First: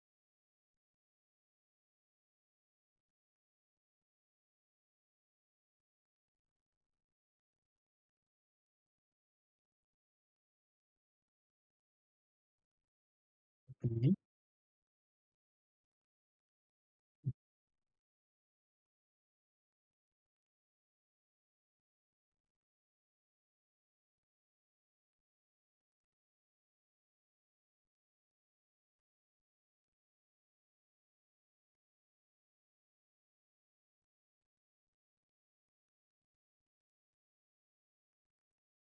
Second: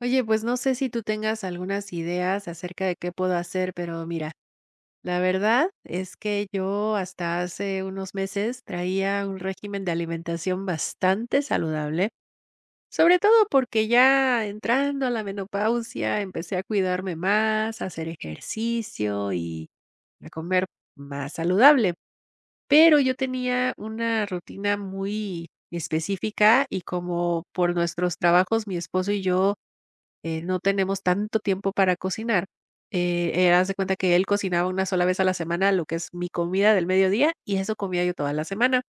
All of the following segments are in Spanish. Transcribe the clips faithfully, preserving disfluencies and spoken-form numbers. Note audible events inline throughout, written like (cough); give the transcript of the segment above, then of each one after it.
Oye, pues no sé si tú tengas algunas ideas acerca de qué puedo hacer, pero mira, la verdad es que yo hasta hace unos meses traía un régimen de alimentación bastante saludable, sobre todo porque Ujú. ya entrando a la menopausia empecé a cuidarme más, a hacer ejercicio y a comer más saludable. Pero yo tenía una rutina muy específica y como por nuestros trabajos, mi esposo y yo eh, no tenemos tanto tiempo para cocinar. Eh, eh, haz de cuenta que él cocinaba una sola vez a la semana lo que es mi comida del mediodía y eso comía yo toda la semana.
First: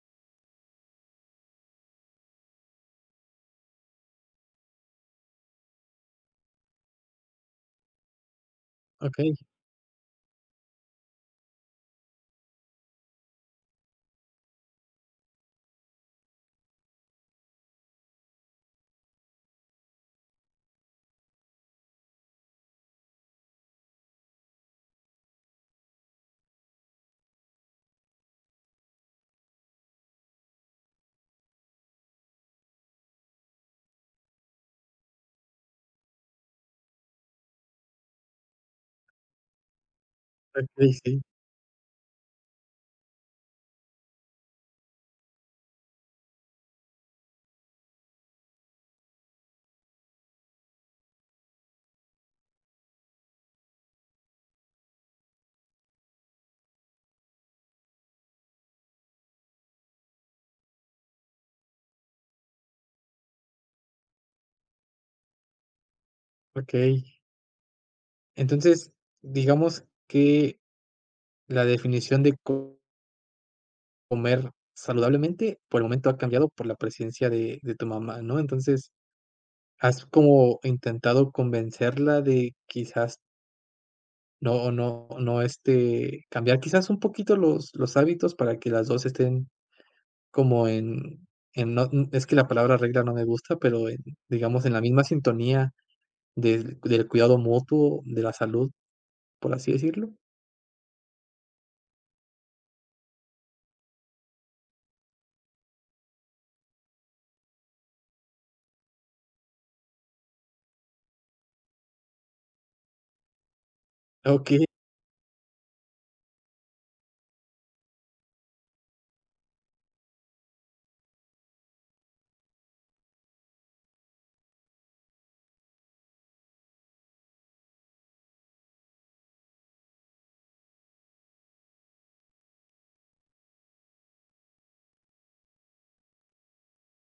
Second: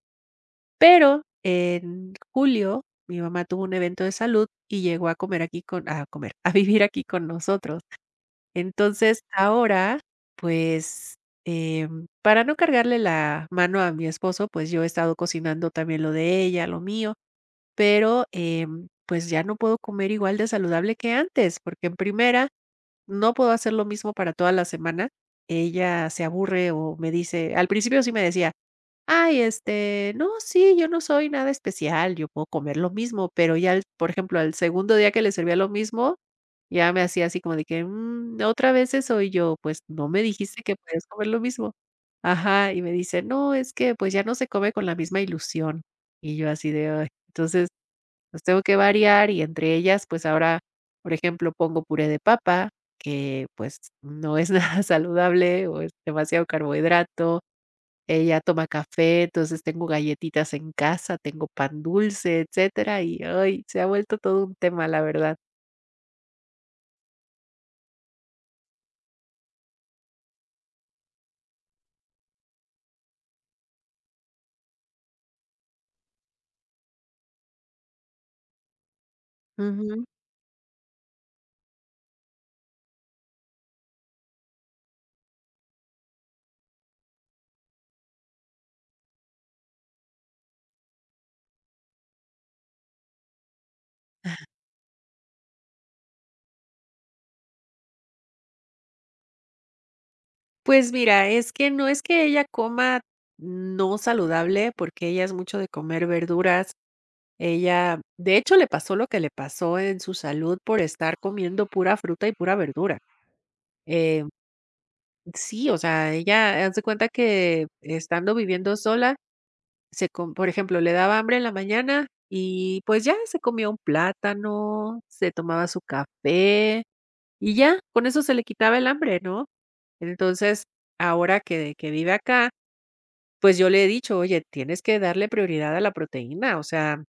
Pero en julio mi mamá tuvo un evento de salud y llegó a comer aquí con, a comer, (laughs) a vivir aquí con nosotros. Entonces Okey, ahora, pues, em, para no cargarle la mano a mi esposo, pues yo he estado cocinando también lo de ella, lo mío, pero em, pues ya no puedo comer igual de saludable que antes, porque en primera no puedo hacer lo mismo para toda la semana. Ella se aburre o me dice al principio sí me decía: "Ay, este, no, sí, yo no soy nada especial, yo puedo comer lo mismo", pero ya al por ejemplo, al segundo día que le servía lo mismo, ya me hacía así como de que: "Mm, otra vez eso", y yo: "Pues, no me dijiste que okey, puedes sí, comer lo mismo". Ajá, y me dice: "No, es que, pues, ya no se come con la misma ilusión", y yo así de: "Ay". Entonces los tengo que variar y entre ellas, pues ahora, por ejemplo, pongo puré de papa, que pues no es nada (laughs) saludable o es demasiado carbohidrato. Ella toma café, entonces tengo galletitas en casa, tengo pan dulce, etcétera, y ay, se ha vuelto todo un tema, la verdad. okey. Entonces, digamos que la definición de co- comer saludablemente, por el momento ha cambiado por la presencia de de tu mamá, ¿no? Entonces, ¿has Ujú. como intentado convencerla de quizás no no no, este, cambiar quizás un poquito los los hábitos para que las dos estén como en en no n- es que la palabra regla no me gusta, pero en, digamos, en la misma sintonía del del cuidado mutuo de la salud? Por así decirlo. Pues mira, es que no es que ella coma no saludable, porque ella es mucho de comer verduras. Ella, de hecho, le pasó lo que le pasó en su salud por estar comiendo pura fruta y pura verdura. Eh, Ok, sí, o sea, ella, haz cuenta que estando viviendo sola, se com por ejemplo, le daba hambre en la mañana y, pues, ya se comía un plátano, se tomaba su café y ya, con eso se le quitaba el hambre, ¿no? Entonces, ahora que que vive acá, pues, yo le he dicho: "Oye, tienes que darle prioridad a la proteína", o sea,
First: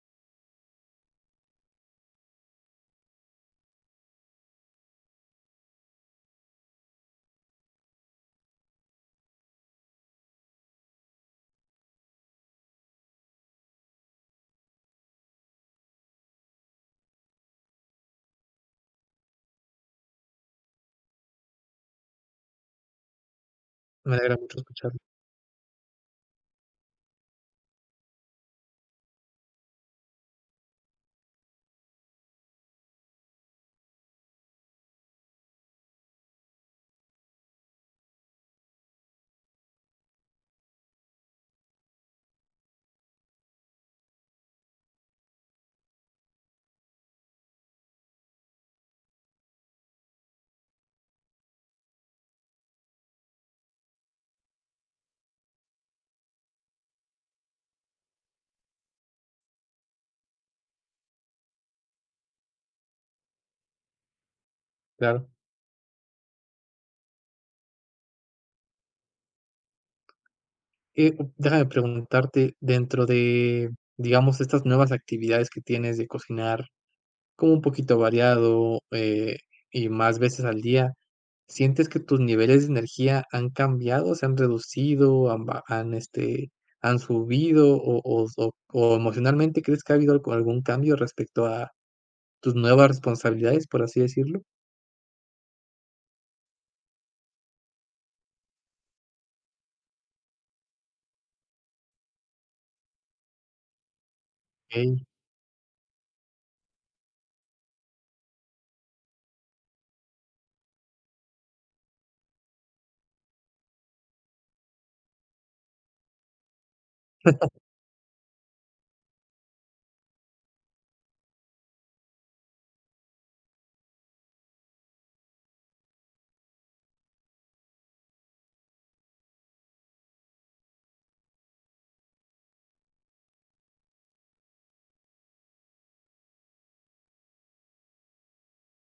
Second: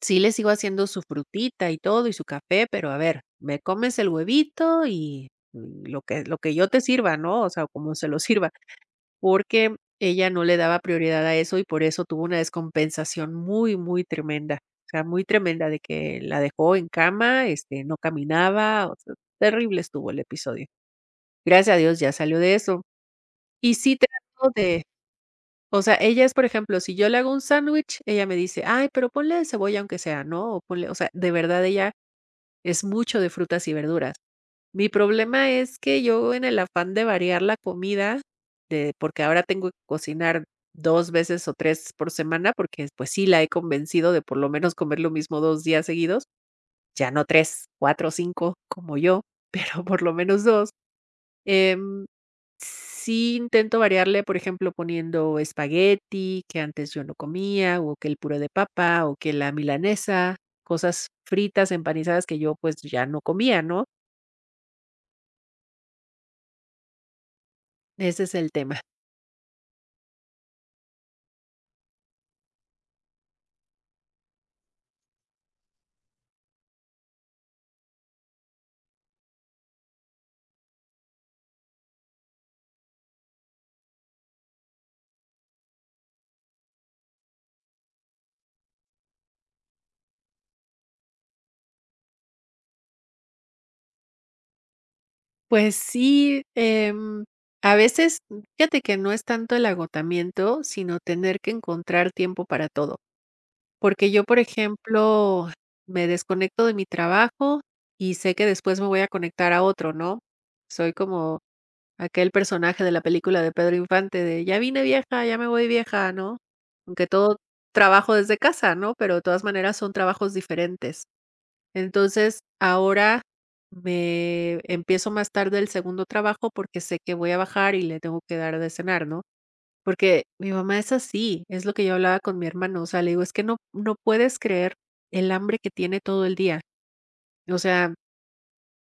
sí le sigo haciendo su frutita y todo y su café, pero a ver, me comes el huevito y mm, lo que lo que yo te sirva, ¿no? O sea, como se lo sirva. Porque ella no le daba prioridad a eso y por eso tuvo una descompensación muy, muy tremenda. O sea, muy tremenda de que la dejó en cama, este, no caminaba, o sea, terrible estuvo el episodio. Gracias a Dios ya salió de eso. Y sí me alegra trato mucho de, escucharlo, o sea, ella es, por ejemplo, si yo le hago un sándwich, ella me dice, ay, pero ponle cebolla aunque sea, ¿no? O ponle, o sea, de verdad ella es mucho de frutas y verduras. Mi problema es que yo en el afán de variar la comida, de porque ahora tengo que cocinar dos veces o tres por semana, porque, pues sí, la he convencido de por lo menos comer lo mismo dos días seguidos, ya no tres, cuatro, cinco como yo, (laughs) pero por lo menos dos. em, sí intento variarle, por ejemplo, poniendo espagueti, que antes yo no comía, o que el puré de papa, o que la milanesa, cosas fritas, empanizadas que yo, pues, ya no comía, ¿no? claro. Ese es el tema. Eh, u- déjame preguntarte, dentro de, digamos, estas nuevas actividades que tienes de cocinar, como un poquito variado, eh, y más veces al día, ¿sientes que tus niveles de energía han cambiado, se han reducido, han ba han, este, han subido o o o o emocionalmente crees que ha habido algo algún cambio respecto a tus nuevas responsabilidades, por así decirlo? Pues sí, em, a veces, fíjate que no es tanto el agotamiento, sino tener que encontrar tiempo para todo. Porque yo, por Okey, ejemplo, me desconecto de mi trabajo y sé que después me voy a conectar a otro, ¿no? Soy como aquel personaje de la película de Pedro Infante de ya vine vieja, ya me voy vieja, ¿no? Aunque todo trabajo desde casa, ¿no? Pero de todas maneras son trabajos diferentes. Entonces, ahora me empiezo más tarde el segundo trabajo porque sé que voy a bajar y le tengo que dar de cenar, ¿no? Porque mi mamá es así, es lo que yo hablaba con mi hermano, o sea, le digo, es que no, no puedes creer el hambre que tiene todo el día. O sea,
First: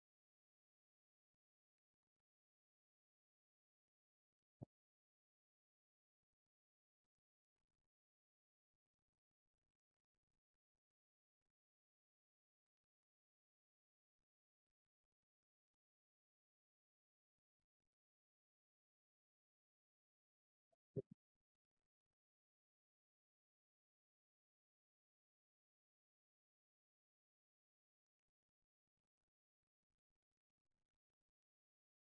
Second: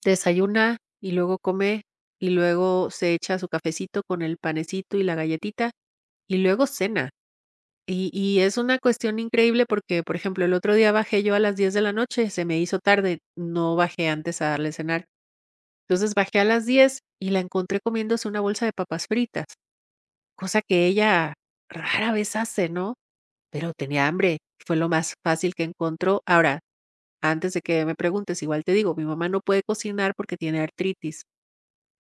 desayuna y luego come y luego se echa su cafecito con el panecito y la galletita y luego cena. Y, y es una cuestión increíble porque, por ejemplo, el otro día bajé yo a las diez de la noche, se me hizo tarde, no bajé antes a darle cenar. Entonces bajé a las diez y la encontré comiéndose una bolsa de papas fritas, cosa que ella rara vez hace, ¿no? Pero tenía hambre, fue lo más fácil que encontró. Ahora, antes de que me preguntes, igual te digo, mi mamá no puede cocinar porque tiene artritis,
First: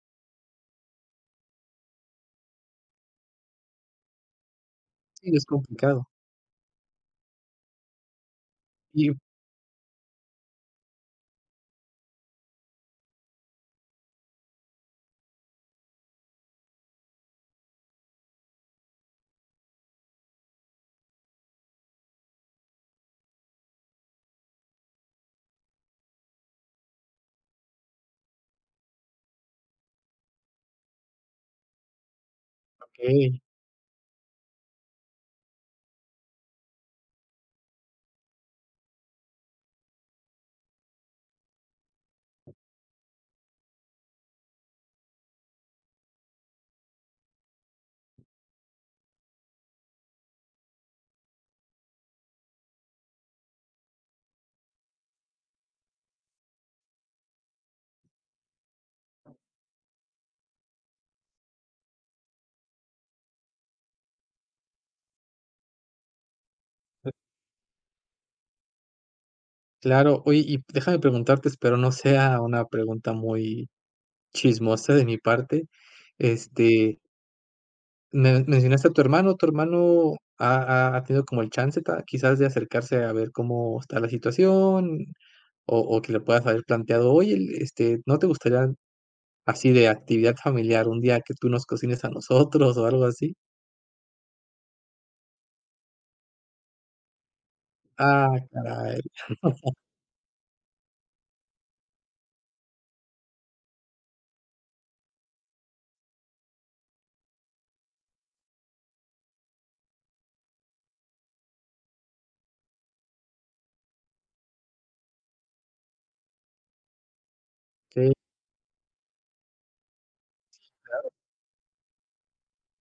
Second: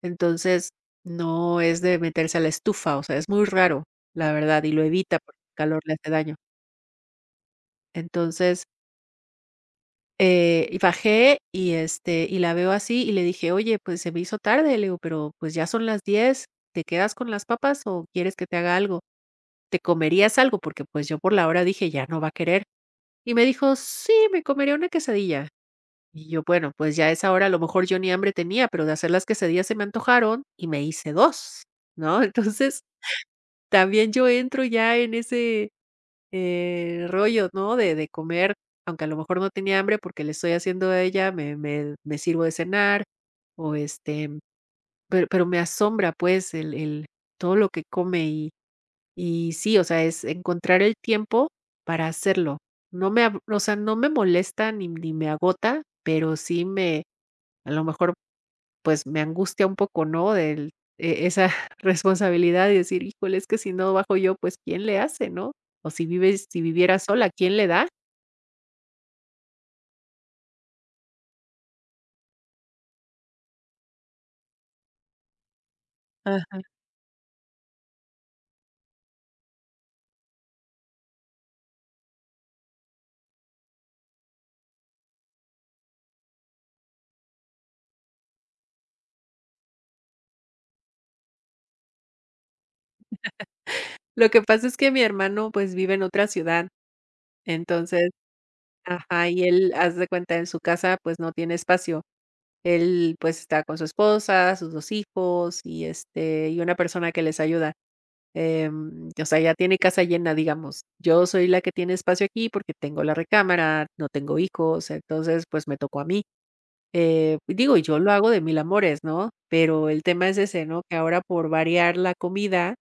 entonces no es de meterse a la estufa, o sea, es muy raro, la verdad, y lo evita sí, porque es el calor le complicado. hace daño. Entonces, Y Eh, y bajé y, este, y la veo así y le dije: "Oye, pues se me hizo tarde", le digo: "Pero, pues, ya son las diez. ¿Te quedas con las papas o quieres que te haga algo? ¿Te comerías algo?". Porque, pues, yo por la hora dije: "Ya no va a querer". Y me dijo: "Sí, me comería una quesadilla". Y yo: "Bueno, pues, ya a esa hora a lo mejor yo ni hambre tenía, pero de hacer las quesadillas se me antojaron y me hice dos, ¿no?". (laughs) Entonces, okey. también yo entro ya en ese eh, rollo, ¿no? De de comer, aunque a lo mejor no tenía hambre porque le estoy haciendo a ella, me me me sirvo de cenar, o, este, pero pero me asombra, pues, el el todo lo que come y y sí, o sea, es encontrar el tiempo para hacerlo. No me ab o sea, no me molesta ni ni me agota, pero sí me a lo mejor pues, me angustia un poco, ¿no? Del e esa (laughs) responsabilidad y decir: "Híjole, es que si no bajo yo, pues, ¿quién le hace, no? O si vives si viviera sola, ¿quién le da?". Claro, oye, y déjame preguntarte, espero no sea una pregunta muy chismosa de mi parte. Ajá. Este, me mencionaste a tu hermano, ¿tu hermano ha, ha- ha tenido como el chance ta- quizás de acercarse a ver cómo está la situación? O, o que le puedas haber planteado, oye, el- este, ¿no te gustaría así de actividad familiar un día que tú nos cocines a nosotros o algo así? Lo que pasa es que mi hermano, pues, vive en otra ciudad, entonces Ah, caray. ajá, y él, (laughs) haz de cuenta, en su casa, pues, no tiene espacio. Él, pues, está con su esposa, sus dos hijos y, este, y una persona que les ayuda. Em, o sea, ya tiene casa llena, digamos. Yo soy la que tiene espacio aquí porque tengo la recámara, no tengo hijos, entonces, pues, me tocó a mí. Eh, digo, yo lo hago de mil amores, ¿no? Pero el tema es ese, ¿no? Que ahora por variar la comida,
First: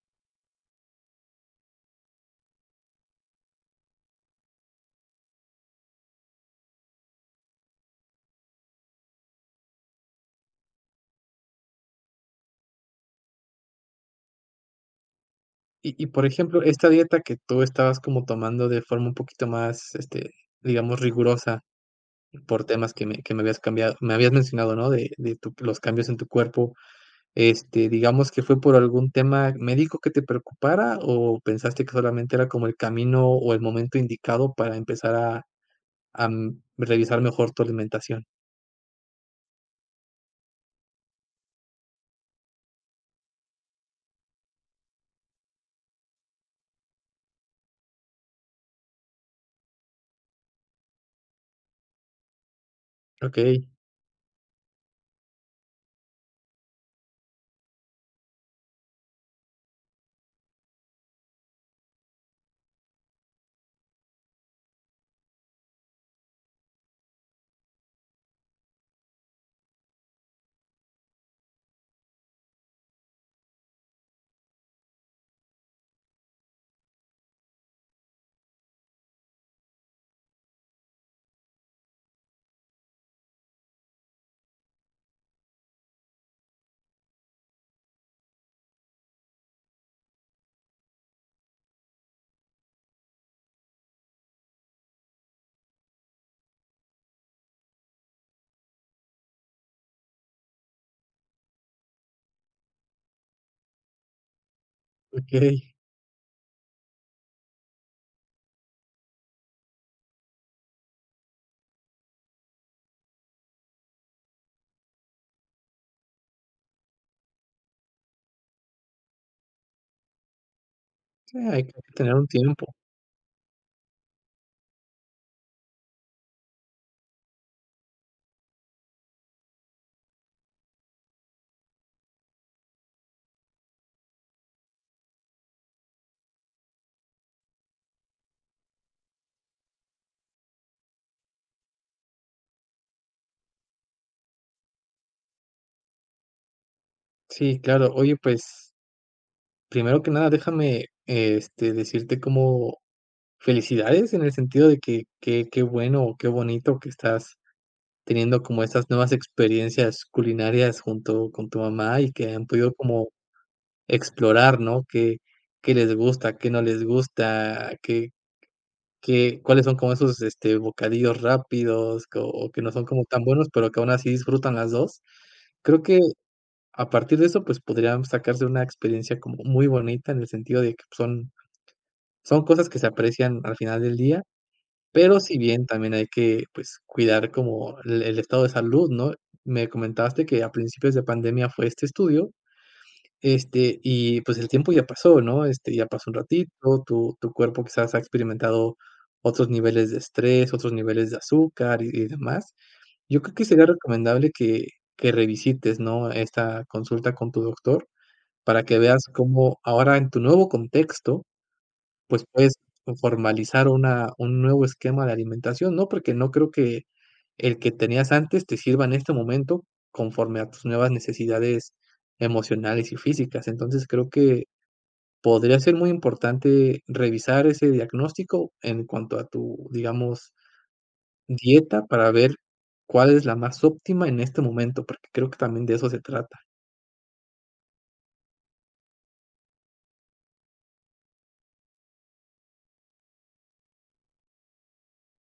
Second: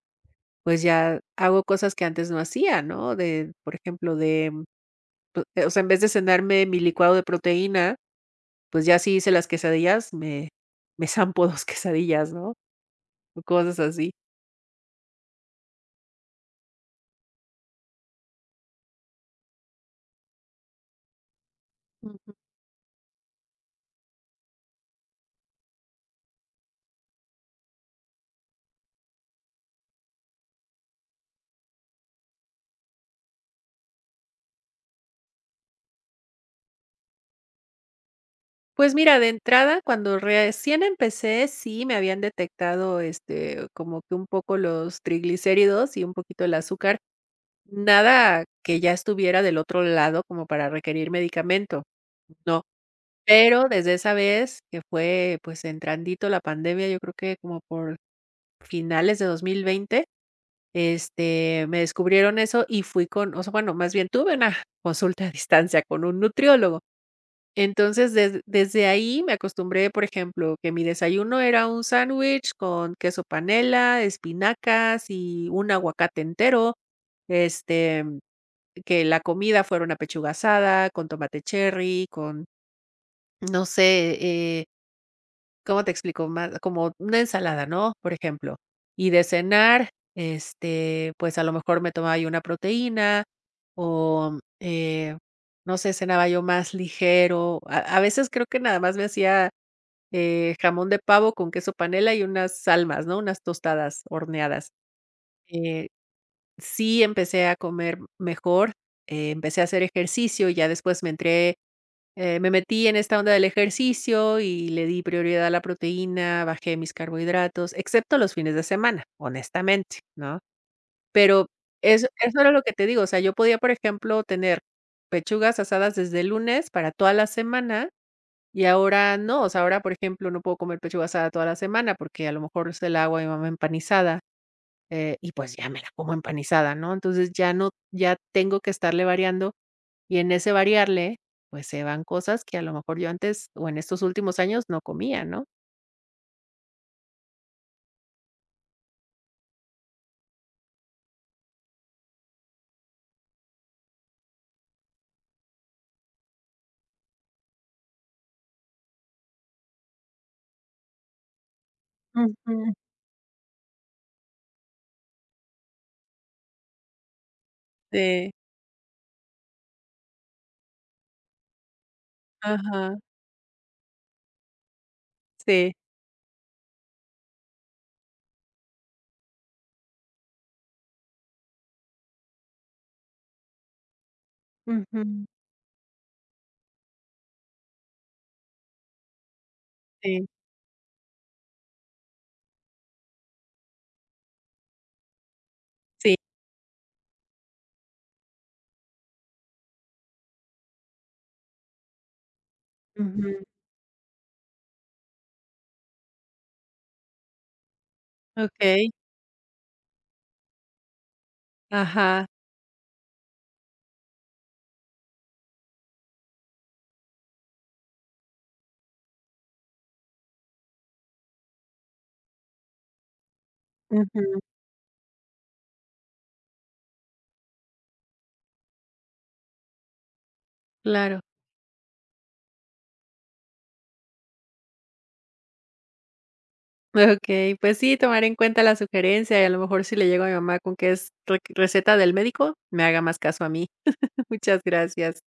pues, ya hago cosas que antes no hacía, ¿no? De, por ejemplo, de, pu o sea, en vez de cenarme mi licuado de proteína, pues, ya sí hice las quesadillas, me me zampo dos (laughs) quesadillas, ¿no? O cosas así. Y y, por ejemplo, esta dieta que tú estabas como tomando de forma un poquito más, este, digamos, rigurosa por temas que me que me habías cambiado me habías mencionado, ¿no? De de tu los cambios en tu cuerpo, este, digamos que fue por algún tema médico que te preocupara, o pensaste que solamente era como el camino o el momento indicado para empezar a a, mm, revisar mejor tu alimentación. Pues mira, de entrada, cuando recién empecé, sí me habían detectado, este, como que un poco los triglicéridos y un poquito el azúcar. Nada que ya estuviera del otro lado como para requerir medicamento, no. Pero Okey, desde esa vez que fue, pues, entrandito la pandemia, yo creo que como por finales de dos mil veinte, este, me descubrieron eso y fui con o sea, bueno, más bien tuve una (laughs) consulta a distancia con un nutriólogo. Entonces, des desde ahí me acostumbré, por ejemplo, que mi desayuno era un sándwich con queso panela, espinacas y un aguacate entero, este, que la comida fuera una pechuga asada con tomate cherry, con, no sé, eh, ¿cómo te explico? Más como una ensalada, ¿no? Por ejemplo. Y de cenar, este, pues, a lo mejor me tomaba yo una proteína o, eh, no sé, cenaba yo más ligero. A a veces creo que nada más me hacía eh, jamón de pavo con queso panela y unas almas, ¿no? Unas tostadas horneadas. okey. Eh, sí empecé a comer mejor, eh, empecé a hacer ejercicio, y ya después me entré, eh, me metí en esta onda del ejercicio y le di prioridad a la proteína, bajé mis carbohidratos, excepto los fines de semana, honestamente, ¿no? Sí, Pero hay que eso, tener un eso era lo que tiempo. te digo, o sea, yo podía, por ejemplo, tener pechugas asadas desde el lunes para toda la semana y ahora no, o sea, ahora, por ejemplo, no puedo comer pechuga asada toda la semana porque a lo mejor se la hago a mi mamá empanizada, eh, y pues ya me la como empanizada, ¿no? Entonces ya no, ya tengo que estarle variando y en ese variarle, pues se van cosas que a lo mejor yo antes o en estos últimos años no comía, ¿no? Sí, claro. Oye, pues, primero que nada, déjame, este, decirte como felicidades en el sentido de que que qué bueno o qué bonito que estás teniendo como estas nuevas experiencias culinarias junto con tu mamá y que han podido Ujú. como explorar, ¿no? Qué qué les gusta, qué no les gusta, qué Sí, qué cuáles son como esos, este, bocadillos rápidos co- o que no son ajá, como tan buenos, pero que aún así disfrutan las dos. sí. Creo que a partir de eso, pues, podrían sacarse una experiencia como muy bonita, en el sentido de que son son cosas que se aprecian al final del día, pero Ujú, si bien también hay que, pues, cuidar como el el estado de salud, ¿no? Me sí, comentaste que a principios de pandemia fue este estudio, este, y, pues, el tiempo ya pasó, ¿no? Este, ya pasó un sí. ratito, tu tu cuerpo quizás ha experimentado otros niveles de estrés, otros niveles de azúcar y y demás. Yo creo Ujú, que sería recomendable que que revisites, ¿no?, esta consulta con tu doctor, para que okey, veas cómo ahora en tu nuevo contexto, pues, ajá, puedes formalizar una un nuevo esquema de alimentación, ¿no? Porque no creo que el que tenías antes te sirva en este momento conforme a tus nuevas necesidades emocionales y físicas. Entonces, creo ujú, que podría ser muy importante revisar ese diagnóstico en cuanto a tu, digamos, claro. dieta para ver cuál es la más óptima en este momento, porque creo que también de eso se trata. Ok, pues sí, tomar en cuenta la sugerencia y a lo mejor si le llego a mi mamá con que es re receta del médico, me haga más caso a mí. (laughs) Muchas gracias.